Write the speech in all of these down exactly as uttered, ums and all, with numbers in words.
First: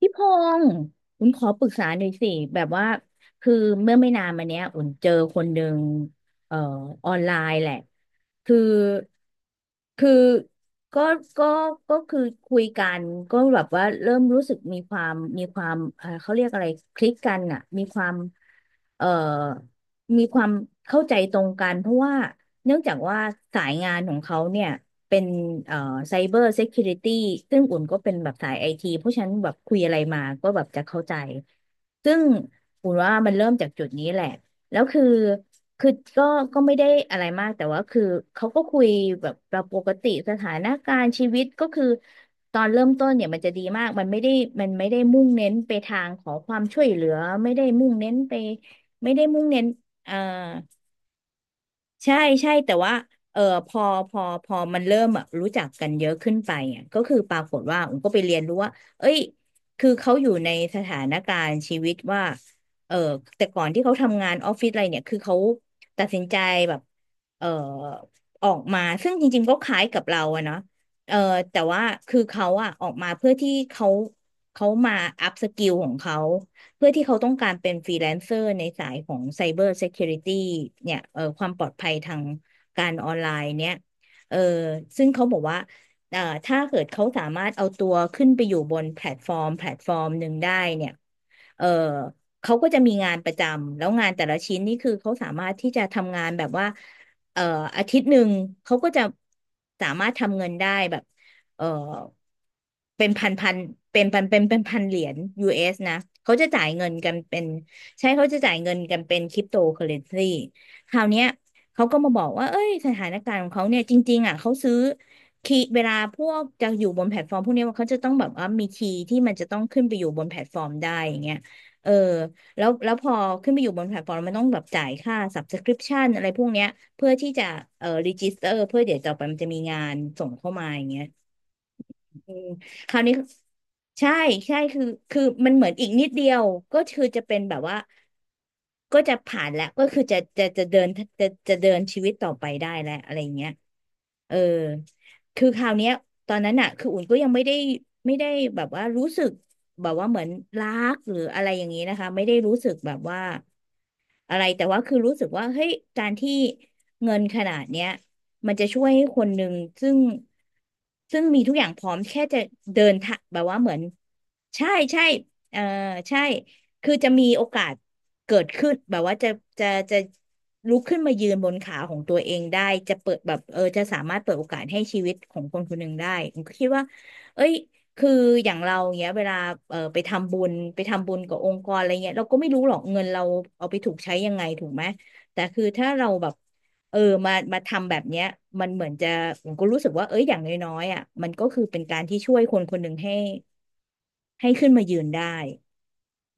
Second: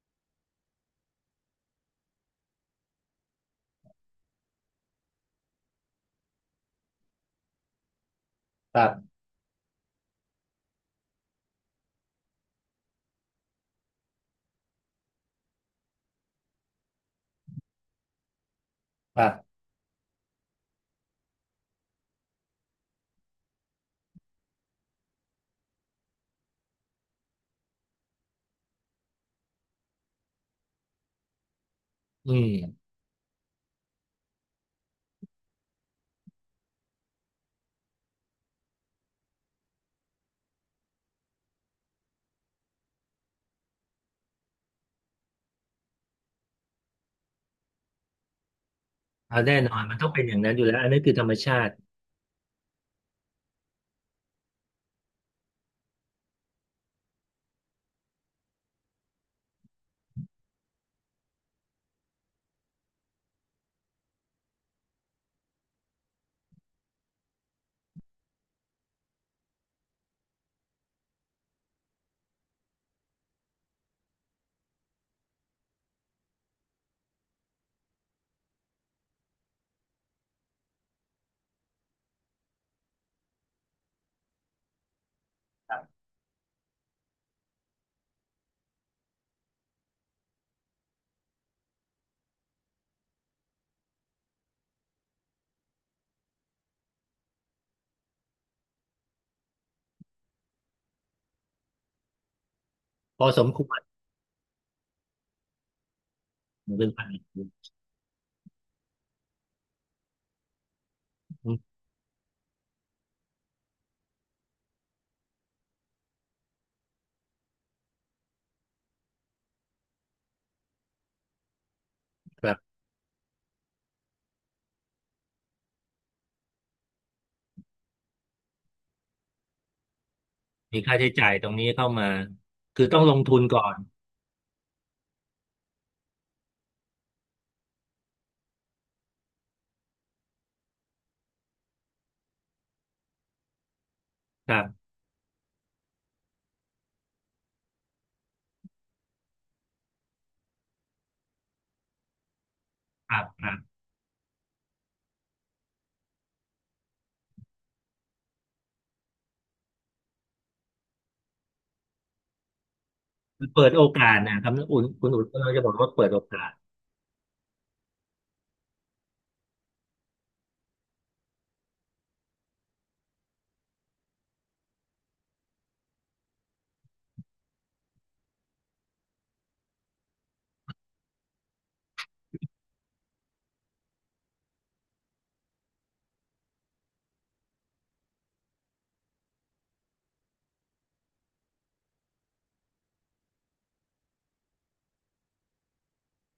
พี่พงศ์อุ่นขอปรึกษาหน่อยสิแบบว่าคือเมื่อไม่นานมาเนี้ยอุ่นเจอคนหนึ่งเอ่อออนไลน์แหละ คือครับคือก็ก็ก็คือคุยกันก็แบบว่าเริ่มรู้สึกมีความมีความเอ่อเขาเรียกอะไรคลิกกันอ่ะมีความเอ่อครับมีความเข้าใจตรงกัน เพราะว่าเนื่องจากว่าสายงานของเขาเนี่ยเป็นเอ่อไซเบอร์เซ u ูริตี้ซึ่งอุ่นก็เป็นแบบสายไอทีเพราะฉะนั้นแบบคุยอะไรมาก็แบบจะเข้าใจ ซึ่งอืมอุ่นว่ามันเริ่มจากจุดนี้แหละ แล้วคือคือก็ก็ไม่ได้อะไรมากแต่ว่าคือเขาก็คุยแบบเราปกติสถานการณ์ชีวิตก็คือตอนเริ่มต้นเนี่ยมันจะดีมากมันไม่ได้มันไม่ได้มุ่งเน้นไปทางขอความช่วยเหลือไม่ได้มุ่งเน้นไปไม่ได้เอามุ่งแน่เน้นนอนมันต้อเอ่งอ เป็นอย่างนั้นอยู่แล้วอันนี้คือธรรมชาติใช่ใช่แต่ว่าเออพอพอพอมันเริ่มแบบรู้จักกันเยอะขึ้นไปอ่ะก็คือปรากฏว่าผมก็ไปเรียนรู้ว่าเอ้ยคือเขาอยู่ในสถานการณ์ชีวิตว่าเออแต่ก่อนที่เขาทำงานออฟฟิศอะไรเนี่ยคือเขาตัดสินใจแบบเออออกมาซึ่งจริงๆก็คล้ายกับเราอะเนาะเออแต่ว่าคือเขาอะออกมาเพื่อที่เขาเขามาอัพสกิลของเขา เพื่อที่เขาต้องการเป็นฟรีแลนเซอร์ในสายของไซเบอร์เซ u ูริตี้เนี่ยเอ่อความปลอดภัยทางการออนไลน์เนี่ยเอ่อซึ่งเขาบอกว่าเอ่อถ้าเกิดเขาสามารถเอาตัวขึ้นไปอยู่บนแพลตฟอร์มแพลตฟอร์มหนึ่งได้เนี่ยเอ่อเขาก็จะมีงานประจำแล้วงานแต่ละชิ้นนี่คือเขาสามารถที่จะทำงานแบบว่าเอ่ออาทิตย์หนึ่งเขาก็จะสามารถทำเงินได้แบบ เออเป็นพพัอนสพัมนควรเป็นพันเป็นเป็นพันเหรียญ ยู เอส นะเขาจะจ่ายมันเงิเป็นนไปกันเป็นใช่เขาจะจ่ายเงินกันเป็นคริปโตเคอเรนซีคราวเนี้ยอืมเขาก็มาบอกว่าเอ้ยสถานการณ์ของเขาเนี่ยจริงๆอ่ะเขาซื้อคีย์เวลาพวกจะอยู่บนแพลตฟอร์มพวกเนี้ยเขาจะต้องแบบว่ามีคีย์ที่มันจะต้องขึ้นไปอยู่บนแพลตฟอร์มได้อย่างเงี้ยเออครัแล้วบแล้วพอขึ้นไปอยู่บนแพลตฟอร์มมันต้องแบบจ่ายค่า subscription อะไรพวกเนี้ยเพื่อที่จะเอ่อ register เพื่อเดี๋ยวต่อไปมันจะมีงานส่งเข้ามาอมีย่างค่าเงี้ย ใช้จ่ายตรงนี้เข้ามาเออคือคต้ราอวงลนี้งทุนก่อนใช่ใช่คือคือมันเหมือนอีกนิดเดียวก็คือจะเป็นแบบว่าก็จะผ่านแล้วก็คือจะจะจะเดินจะจะเดินชีวิตต่อไปได้แล้วอะไรอย่างเงี้ยเออครับคือคราวเนี้ยตอนนั้นอ่ะคืออุ่นก็ยังไม่ได้ไม่ได้แบบว่ารู้สึกแบบว่าเหมือนรักหรืออะไรอย่างนี้นะคะไม่ได้รู้สึกแบบคว่า รับครับอะไรแต่ว่าคือรู้สึกว่าเฮ้ยการที่เงินขนาดเนี้ยมันจะช่วยให้คนหนึ่งซึ่งซึ่งมีทุกอย่างพร้อมแค่จะเดินทางแบบว่าเปิเหดมือนโอกาสนะครับใช่คุณใช่คุณอุ่นก็เออจะบอกว่าเปิดใช่โอกาสคือจะมีโอกาสเกิดขึ้นแบบว่าจะจะจะลุกขึ้นมายืนบนขาของตัวเองได้จะเปิดแบบเออจะสามารถเปิดโอกาสให้ชีวิตของคนคนหนึ่งได้ผมก็คิดว่าเอ้ย คืออย่างเราเงี้ยเวลาเออไปทำบุญไปทำบุญกับองค์กรอะไรเงี้ยเราก็ไม่รู้หรอกเงินเราเอาไปถูกใช้ยังไงถูกไหมแต่คือถ้าเราแบบเออมามาทำแบบเนี้ยมันเหมือนจะผมก็รู้สึกว่าเอ้ยอย่างน้อยๆอ่ะมันก็คือเป็นการที่ช่วยคนคนหนึ่งให้ให้ขึ้นมายืนได้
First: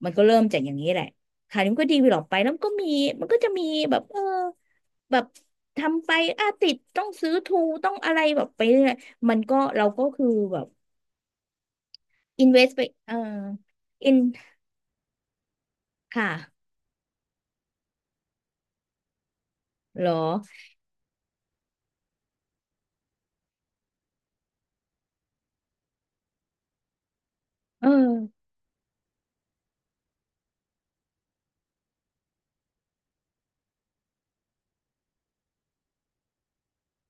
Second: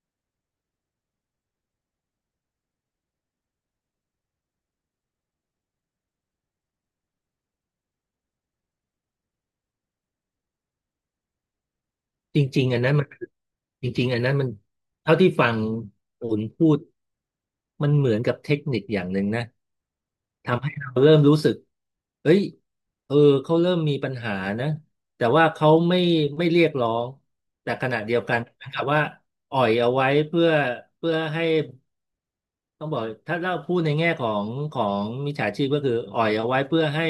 มันก็เริ่มจากอย่างนี้แหละค่ะนี่มันก็ดีไปหรอกไปแล้วมันก็มีมันก็จะมีแบบเออแบบทำไปอ่ะติดต้องซื้อทูต้องอะไรแบบไปเรื่อยมันก็เราก็คือแบบ จอินเวริงสๆอัไปนนั้นมันเออจริอิงๆนอันนั้นมันเท่าที่ฟังค่ะอุ่นพูดมันเหมือนกับเทคนิคอย่างหนึ่งนะ เหรอทำให้เราเริ่มรู้สึกเอ้ยเออเขาเริ่มมีปัญหานะแต่ว่าเขาไม่ไม่เรียกร้องแต่ขเอณะอเดียวกันเหมือนกับว่าอ่อยเอาไว้เพื่อเพื่อให้ต้องบอกถ้าเราพูดในแง่ของของมิจฉาชีพก็คืออ่อยเอาไว้เพื่อให้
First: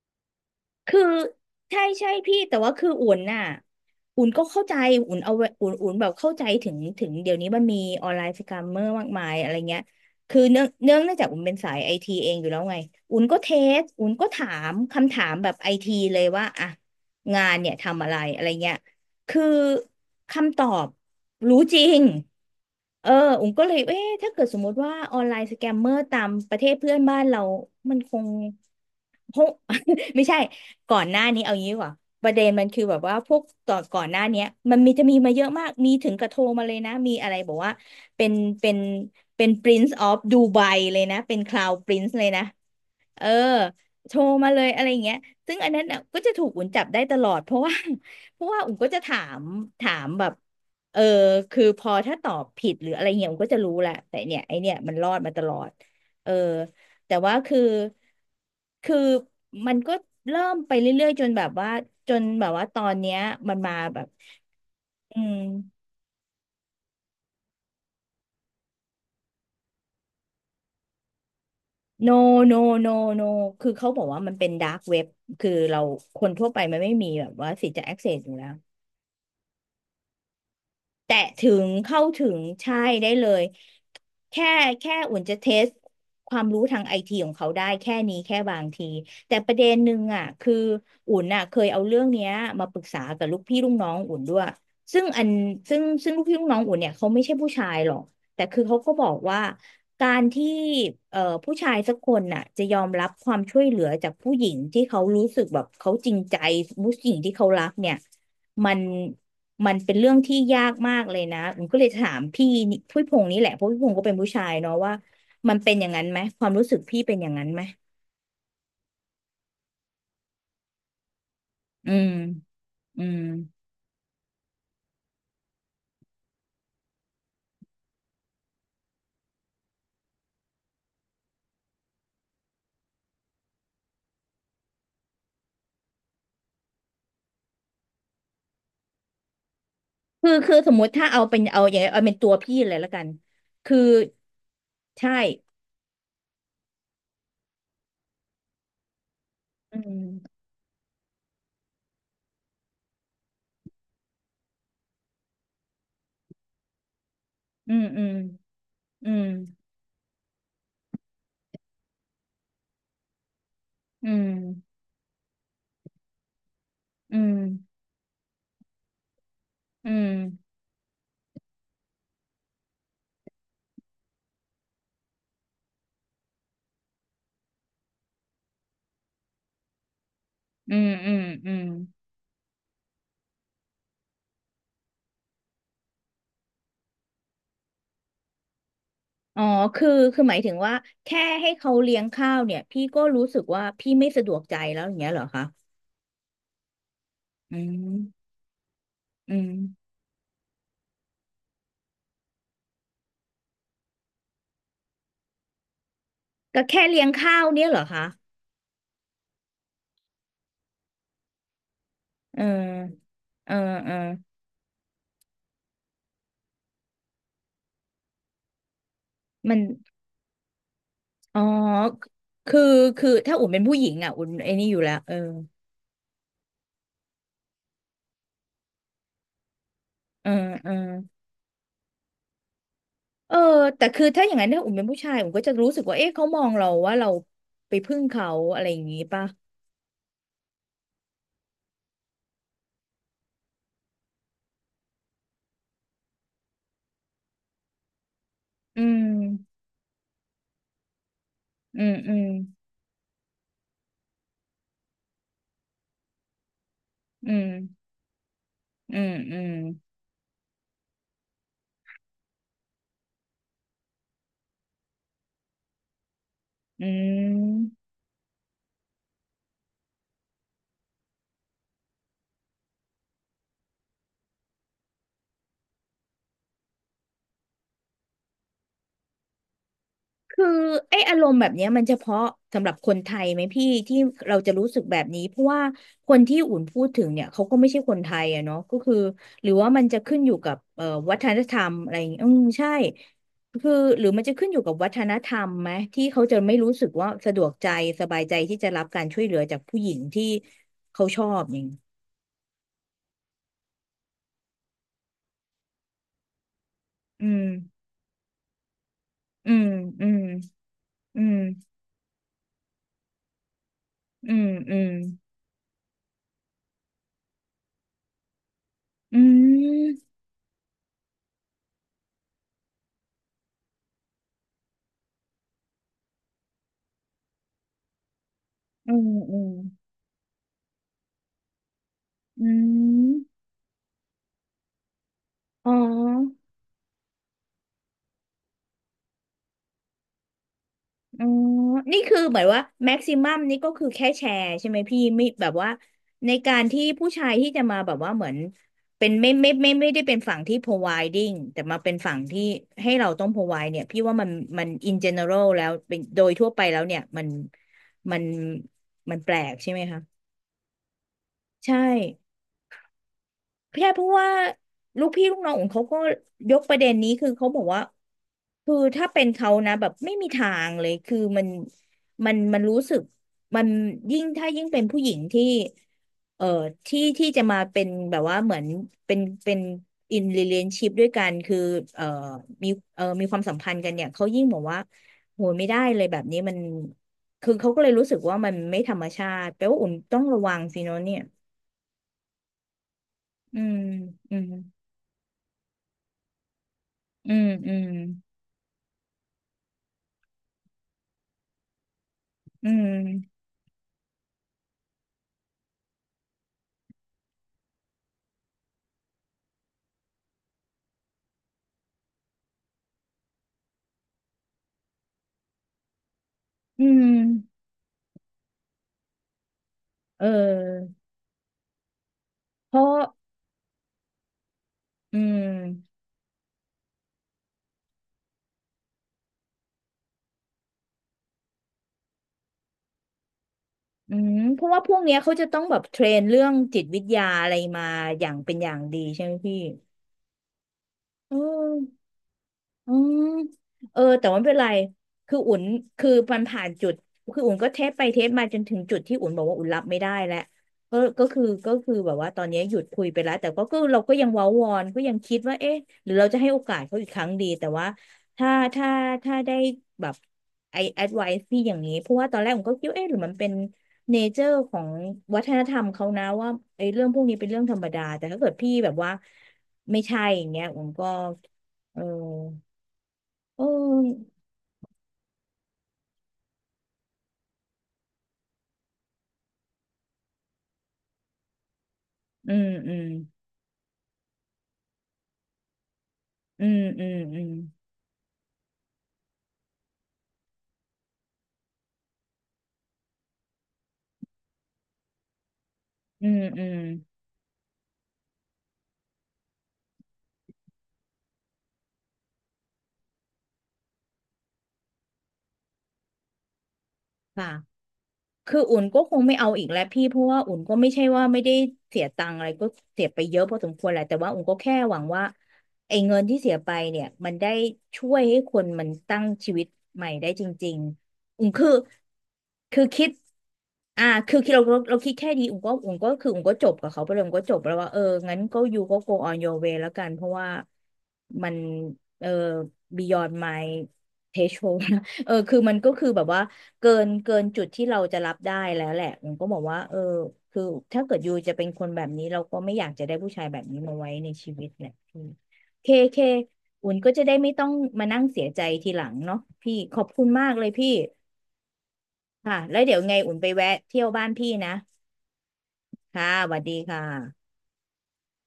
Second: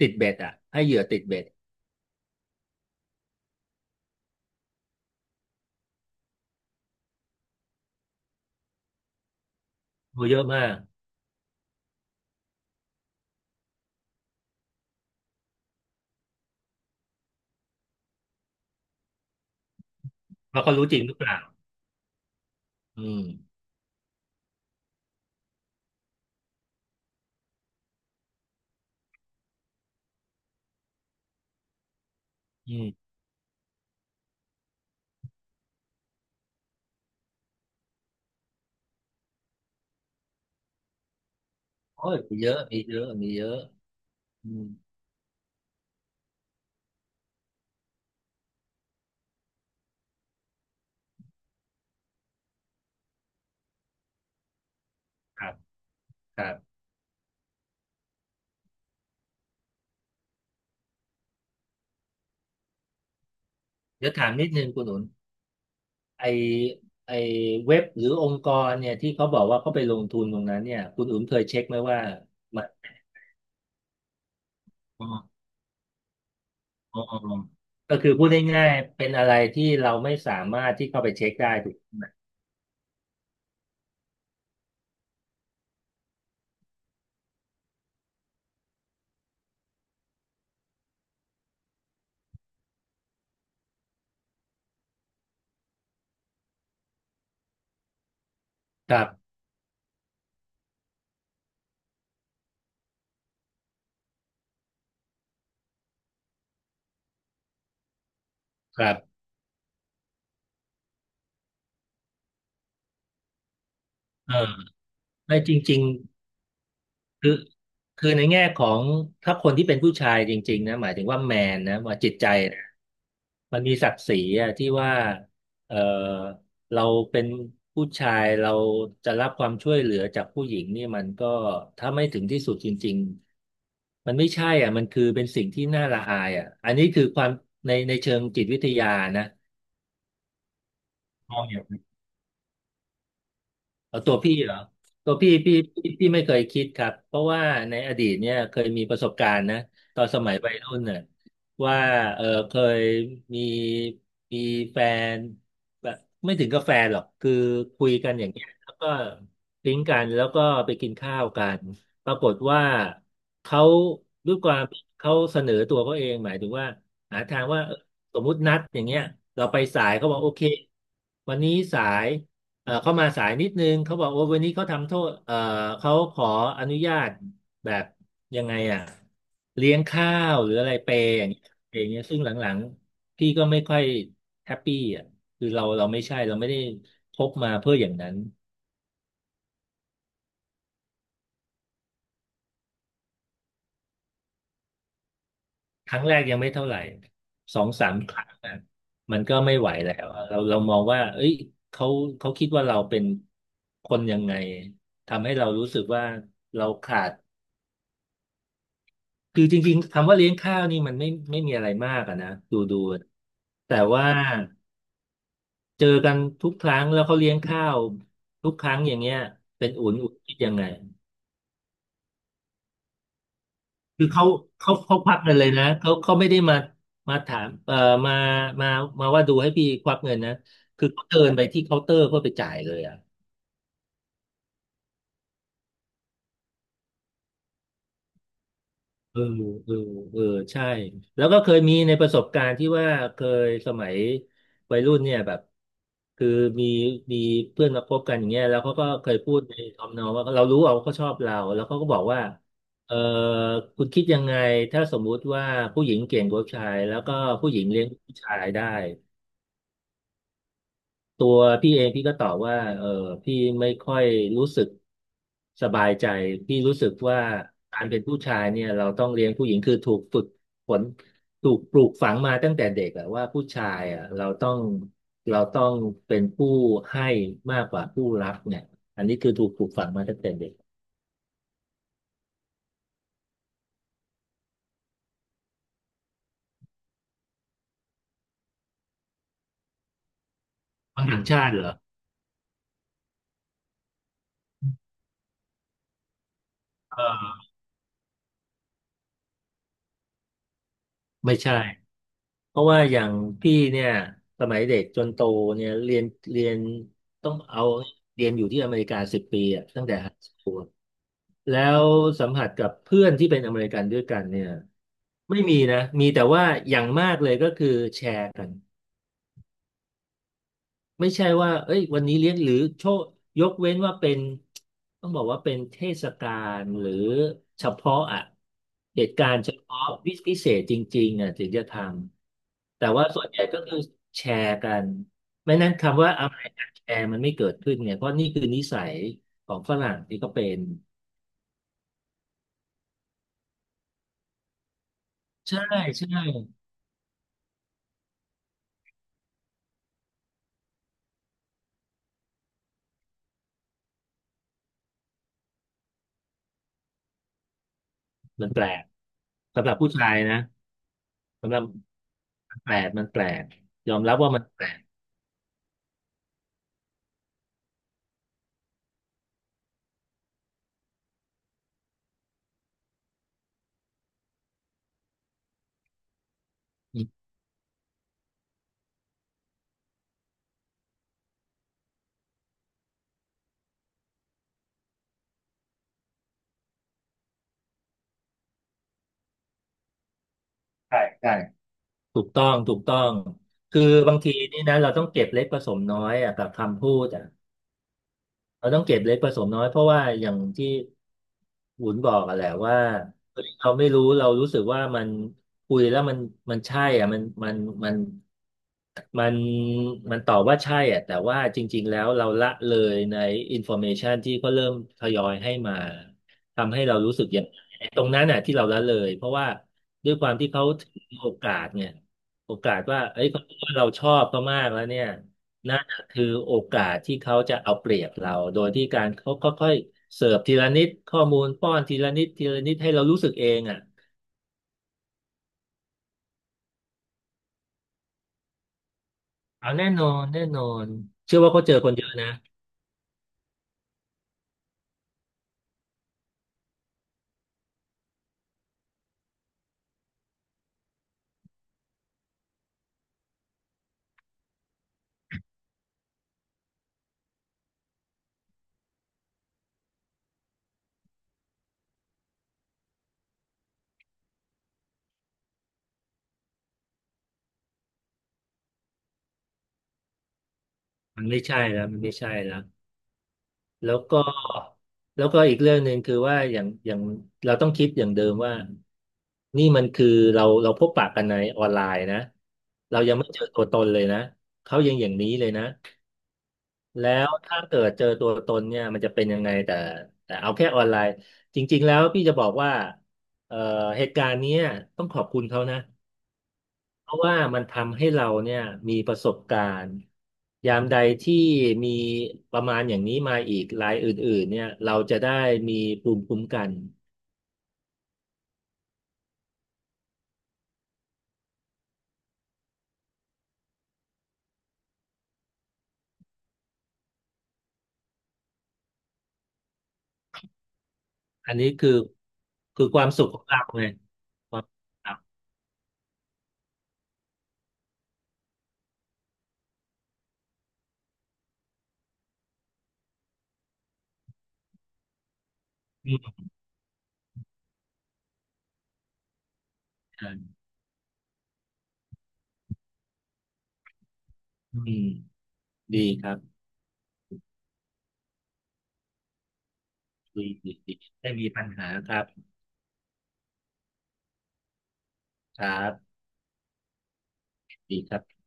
ติดเบ็ดอ่ะให้เหยื่คืออติดเบ็ดใช่ใช่พี่แต่ว่าคืออุ่นน่ะอุ่นก็เข้าใจอุ่นเอาอุ่นอุ่นแบบเข้าใจถึงถึงเดี๋ยวนี้มันมีออนไลน์สแกมเมอร์มากมายอะไรเงี้ยดูเยคืออะเนื่องมากเนื่องเนื่องจากอุ่นเป็นสายไอทีเองอยู่แล้วไงอุ่นก็เทสอุ่นก็ถามคำถามแบบไอทีเลยว่าอ่ะงานเนี่ยทำอะไรอะไรเงี้ย คือคำตว่าอเขารู้บจริงหรือเปล่ารู้จริงอืเออมอุ๋มก็เลยเอ๊ะถ้าเกิดสมมติว่าออนไลน์สแกมเมอร์ตามประเทศเพื่อนบ้านเรา มันคงคง ไม่ใช่ ก่อนหน้านี้เอางี้ดีกว่า ประเด็นมันอืคือแบบมว่าพวกต่อนก่อนหน้าเนี้ยมันมีจะมีมาเยอะมาก มีถึงกระโทรมาเลยนะ มีอะไรบอกว่า เป็น เป็นเป็น Prince of Dubai เลยนะ เป็น Cloud โอ้ Prince ยเลยมีนะ เยอะมีเยอะเออมีเยอะโทรอืมาเลมยอะไรอย่างเงี้ยซึ่งอันนั้นน่ะก็จะถูกอุ่นจับได้ตลอดเพราะว่า เพราะว่าอุ่นก็จะถามถามแบบเออคือพอถ้าตอบผิดหรืออะไรเงี้ยอุ่นก็จะรู้แหละแต่เนี่ยไอเนี่ยมันรอดมาตคลรับอดเออครับแต่ว่าคือคือมันก็เริ่มไปเรื่อยๆจนแบบว่าจนแบบว่าตอนเนี้ยมันมาแบบเดี๋ยวถามนิดนึงคุณหนุน อืม ไอไอเว็บหรือองค์กรเนี่ยที่เขาบอกว่าเขาไปลงทุนตรงนั้นเนี่ยคุณอุ๋มเคยเช็คไหมว่า no no มัน no no คือเขาบอกว่ามันเป็นดาร์กเว็อ๋บอคือเราคนทั่วไปมันไม่อ๋อมีอ๋อแบบว่าสิทธิ์จะ ก็คือ access พูอดยู่แล้ว ง่ายๆเป็นอะไรที่เราไม่สามารถที่เข้าไปแตะเช็คถึได้งถูกเข้าไหมถึงใช่ได้เลยแค่แค่อุ่นจะเทสความรู้ทางไอทีของเขาได้แค่นี้แค่บางทีแต่ประเด็นหนึ่งอ่ะคืออุ่นอ่ะเคยเอาเรื่องเนี้ยมาปรึกษากับลูกพี่ลูกน้องอุ่นด้วยซึ่งอันซึ่งซึ่งลูกพี่ลูกน้องอุ่นเนี่ยเขาไม่ใช่ผู้ชายหรอกแต่คือเขาก็ครับอกบว่าการที่เอ่อผู้ชายสักคนน่ะจะยอมรับความช่วยเหลือจากผู้หญิงที่เขารู้สึกแบบเขาจริงใจผู้หญิงที่เขารักเนี่ยมัคน รับมันเป็นเรื่องที่ยากมากเลยนะผมก็เลยถามพี่นี่พี่พงษ์นี่แหละเพราะพี่พงษ์ก็เป็นผู้เอชายอเนาะว่าไม่จมันเป็นริง อย่างนั้นไหมความรู้สึกพี่เป็นอคืย่าองนั้นไหมคือในแง่ของถ้าคนที่เป็นผู้ชายจริงๆนะหมายถึงว่าแมนนะอืว่ามจิตใจนะอืมมันมีศักดิ์ศรีอะที่ว่าเออเราเป็นผู้ชายเราจะรับความช่วยเหลือจากผู้หญิงนี่มันก็ถ้าไม่ถึงที่สุดจริงๆมันไม่ใช่อ่ะมันคือเป็นสิ่งที่น่าละอายอ่ะอันนี้คือความในในเชิงจิตวิทยานะคือคือสมมุติถ้าเอามเป็นองอเอาย่าง อย่างเอาเป็นตัวพี่เลยละกันคือเอาตัวพี่เหรอใช่ตัวพี่พี่พี่พี่ไม่เคยคิดครับเพราะว่าในอดีตเนี่ยเคยมีประสบการณ์นะอืตอนสมัยมวัยรุ่นน่ะว่าเออเคยมีมีแฟนแบบไม่ถึงกับแฟนหรอกคืออืมคุยอืกัมนอย่างเงี้ยแล้วก็อืมปิ๊งกันแล้วก็ไปกินข้าวกันปรากฏว่าเขาอืมด้วยความเขาเสนอตัวเขาเองหมายถึงว่าอืหามทางว่าเออสมมุตินัดอย่างเงี้ยเราไปสาอืยเขามบอกโอเควันนี้สาย เออเข้ามาสายนิดนึงเขาบอกว่าวันนี้เขาทำโทษเออเขาขออนุญาตแบบยังไงอ่ะเลี้ยงข้าวหรืออะไรอืมเปอืย์มอย่างเงี้ยอืมเปย์อย่างเงี้ยซึ่งหลังๆพี่ก็ไม่ค่อยแฮปปี้อ่ะคือเราเราไม่ใช่เราไม่ได้พบมาเพื่ออย่างนั้นอ๋อคือคือหมายถึงว่าแค่ให้เขาเลี้ยงข้าวเนี่ยพี่ก็รู้สึกว่าพี่ไม่สะดวกใจแล้วอย่างเงี้ยเหรอคะครั้งแรกยังไม่เท่าไหร่อืสองสามครั้มงอะมันอืก็ไม่ไหวม แล้วอะเราเรามองว่าเอ้ยเขาเขาคิดว่าเราเป็นคนยังไงทำให้เรารู้สึกว่าก็เราแค่ขาเลี้ยงด ข้าวเนี่ยเหรอคะคือจริงๆคำว่าเลี้ยงข้าวนี่มันไม่ไม่มีอะไรมากอะนะเอดูดูอเออแต่เออว่าเจอกันทุกครั้งแล้วเขาเลี้ยงข้าวทุกครั้งอย่างเงี้ยมันเป็นอุ่นอุ่นคิดยังไงอ๋อคือคือถ้าอุ่นเป็นผู้หญิงคืออ่ะอุ่เขานไอ้นี่เขาอยู่แล้วเขาคเออวักเงินเลยนะเขาเขาไม่ได้มามาถามเอ่อมามามาว่าดูให้พี่ควักเงินเออนะเออคือเขาเดินไปที่เคาน์เตอร์เพื่อไปจ่ายเลยอะ เออแต่คือถ้าอย่างนั้นถ้าอุ่นเป็นผู้ชายอุ่นก็จะรู้สึกว่าเอ๊ะเขามองเราว่าเราไปพึ่งเขาอะไรอย่างงี้เอป่ะอเออเออใช่แล้วก็เคยมีในประสบการณ์ที่ว่าเคยสมัยวัยรุ่นเนี่ยแบบคือมีมีเพื่อนมาคบกันอย่างเงี้ยแล้วเขาอืก็เคยพูดในมทำนองว่าเรารู้ว่าเขาชอบเราแล้วเขาอืก็มบอกอืว่ามเออคุณคิดยังไงถ้าสมมุติว่าผู้หญิงเก่งกว่าผู้ชายแล้วก็อืมผู้หญิงเลี้ยงผู้ชายได้ อืมอืมตัวพี่เองพี่ก็ตอบว่าเออพี่ไม่ค่อยรู้สึกสบายใจพี่รู้อืสึกว่ากาม รเป็นผู้ชายเนี่ยเราต้องเลี้ยงผู้หญิงคือถูกฝึกฝนถูกปลูกฝังมาตั้งแต่เด็กอะว่าผู้ชายอะเราต้องเราต้องเป็นผู้ให้มากกว่าผู้รับเนี่ยอันนี้คือถูกปลูกฝังมาตั้งแต่คือเด็กไอ้อารมณ์แบบเนี้ยมันเฉพาะสำหรับคนไทยไหมพี่ที่เราจะรู้สึกแบบนี้เพราะว่าคนที่อุ่นพูดถึงเนี่ยเขาก็ไม่ใช่คนไทยอะเนาะก็คือหรือว่ามันจะขึ้นอยู่กับเอ่อฝรั่งวัต่าฒงนชาธติรเหรรอมอะไรอย่างเงี้ยอืมใช่คือหรือมันจะขึ้นอยู่กับวัฒนธรรมไหมที่เขาจะไม่รู้สึกเว่าสะดวออกใจสบายใจที่จะรับการช่วยเหลือจากผู้หญิงที่เขาชอไม่บใช่ อย่างงี้เพราะว่าอย่างพี่เนี่ยสมัยเด็กจนโตเนี่ยเรียนเรียนอืต้องมเอาเรียนอยู่ที่อเมริกาสิบปีอือะมตั้งแต่อืไฮมสคูลอืมแล้วสัมผัสกับเพื่อนที่เป็นอเมริกันด้วยกันอืเนี่มยอืมไม่มีนะมีแต่ว่าอย่างมากเลยก็คือแชร์กัน อืมไม่ใช่ว่าเอ้ยวันนี้เลี้ยงหรือโชคยกเว้นว่าเป็นต้องบอกว่าเป็นเทศกาลหรือเฉพาะอ่ะอืเหมตุกาอืรณ์มเฉพาะวิพิเศษจริงๆอ่ะถึงจะทอืำแต่ว่าส่วนมใหญ่ก็คือแชร์กันไม่อ๋นั้นคำว่าอะอ ไรกันแชร์มันไม่เกิดขึ้นเนี่ยเพราะนี่คือนิสัยของฝรั่งที่ก็เป็นอ๋อนี่คือเหมือนว่าแม็กซิมัมนี่ก็คือแค่แชร์ใช่ไหมพี่ไม่แบบใชว่า่ใช่ในการที่ผู้ชายที่จะมาแบบว่าเหมือนเป็นไม่ไม่ไม่ไม่ได้เป็นฝั่งที่ providing แต่มาเป็นฝั่งที่ให้เราต้อง provide เนี่ยพี่ว่ามันมัน in general แล้วเป็นโดยทั่วไปแล้วเนี่ยมันมันมันแปลกมันแปลกสำหใช่รับไหมผู้คะชายนะสำหรับใช่ มันแปลกมันแปลกพี่ยอเพมราะรับว่าว่ามันแปลกลูกพี่ลูกน้องของเขาก็ยกประเด็นนี้คือเขาบอกว่าคือถ้าเป็นเขานะแบบไม่มีทางเลยคือมันมันมันรู้สึกมันยิ่งถ้ายิ่งเป็นผู้หญิงที่เอ่ออืที่ที่มจะมาเป็นแบบว่าเหมือนเป็นเป็นอิน e l a t i ชิพด้วยกันคือเอ่อมีเอ่อมีความสัมพันธ์กันเนี่ยเขายิ่งบอกว่าโหยไม่ได้เลยแบบนี้มันคือเขาก็เลยรู้สึกว่ามันไม่ธรรมชาติแปลว่าอุ่นต้องระวังสิเนอะใช่เนี่ยใช่ ถูกต้อง ถูกต้อง อืมคือบางทีอืม นี่นะเราต้องเก็บเล็กผสมน้อยอะกับคำพูดอะ อืมอืมเราต้องเก็บเล็กผสมน้อยเพราะว่าอย่างที่หุนบอกอะแหละอืว่าเฮ้มยเราไม่รู้เรารู้สึกว่ามันคุยแล้วมันมันใช่อ่ะมันมันมันมันมันตอบว่าใช่อ่ะแต่ว่าจริงๆแล้วเราละเลยในอินโฟเมชันที่เขาเริ่มทยอยให้มาทำให้อืเรารู้สึกอย่างมไอ้ตรงนั้นน่ะที่เราละเลยเพราะว่าด้วยเอความที่เขาถืออโอกาสเนี่ยโอเพกาสราะว่าเอ้ยเขาคิดว่าเราชอบเขามากแล้วเนี่ย อืมคือโอกาสที่เขาจะเอาเปรียบเราโดยที่การเขาค่อยๆเสิร์ฟทีละนิดข้อมูลป้อนทีละนิดทีละนิดให้เรารู้สึกเองอ่ะอืมเพราะว่าพวกเนี้ยเขาจะต้องแบบเทรนเรื่องจิตวิทยาอะไรมาอย่างเป็นอย่างดีใช่ไหมพี่เอาแน่นอนแน่นอนเอเชื่อว่าเขาเจออ คนเยอะนะอืมเออแต่ว่าไม่เป็นไรคืออุ่นคือมันผ่านจุดคืออุ่นก็เทสไปเทสมาจนถึงจุดที่อุ่นบอกว่าอุ่นรับไม่ได้แล้วก็ก็คือก็คือแบบว่าตอนนี้หยุดคุยไปแล้วแต่ก็ก็เราก็ยังเว้าวอนก็ยังคิดว่าเอ๊ะหรือเราจะให้โอกาสเขาอีกครั้งดีแต่ว่าถ้าถ้าถ้าได้แบบไอแอดไวซ์พี่อย่างนี้เพราะว่าตอนแรกผมก็คิดว่าเอ๊ะหรือมันเป็นเนเจอร์ของวัฒนธรรมเขานะว่าไอ้เรื่องพวกนี้เป็นเรื่องธรรมดาแต่ถ้าเกิดพี่แบบว่าไม่ใช่อย่างเงี้ยผมก็มันไม่ใช่แล้วเอมันอ ไม่ใช่แล้วโอ้แล้วยก็แล้วก็อีกเรื่องหนึ่งคือว่าอย่างอย่างเราต้องคิดอย่างเดิมว่านี่มันคือเราเราพบปะกันในออนไลน์นะอืมอืเรามยังไม่เจอตัวตนเลยนะเขายังอย่างนี้เลยนะ อืมอืแล้มวอืมถ้าเกิดเจอตัวตนเนี่ยมันจะเป็นยังไงแต่แต่เอาแค่ออนไลน์จริงๆแล้วพี่จะบอกว่าเอ่อเหตุการณ์เนี้ยต้องขอบคุณเขานะอืมอืมเพราะว่ามันทำให้เราเนี่ยมีประสบการณ์ยามใดที่มีประมาณอย่างนี้มาอีกรายอื่นๆเนี่ยเราจะได้มีภูมิคุ้มกันค่ะ คืออุ่นก็คงไม่เอาอีกแล้วพี่เพราะว่าอุ่นก็ไม่ใช่ว่าไม่ได้เสียตังค์อะไรก็เสียไปเยอะพอสมควรแหละแต่ว่าอุ่นก็แค่หวังว่าไอ้เงินที่เสียไปเนี่ยมันได้ช่วยให้คนมันตั้งชีวิตใหม่ได้จริงๆอุ่นอันนี้คือคือคือคือคคิวามดสุขของเราไงอ่าคือคิดควาเรามสุเราขขเราองคิเราดแค่ดีอุ่นก็อุ่นก็คืออุ่นก็จบกับเขาไปเลยอุ่นก็จบแล้วว่าเอองั้นก็ยูก็ go on your way แล้วกันเพราะว่ามันเออ beyond my threshold นะ เออคือมันก็คืออืแบบมว่า เกินเกินจุดที่เราจะรับได้แล้วแหละผมก็บอกว่าเออคือถ้าเกิดยูจะเป็นคนแบบนี้เราก็ไม่อยากจะได้ผู้ชายแบบนี้มาไว้ในชีวิตอืแหละมพี่เคดีเคครับอุ่นก็จะได้ไม่ต้องมานั่งเสียใจทีหลังเนาะพี่ขอบคุณมาดีกเลยดีพี่ดีไม่มีปัญหาครับค่ะแล้วเดี๋ยวไงอุ่นไปแวะเที่ยวบ้านพี่นะครับค่ะสวัสดีค่ะดีครับ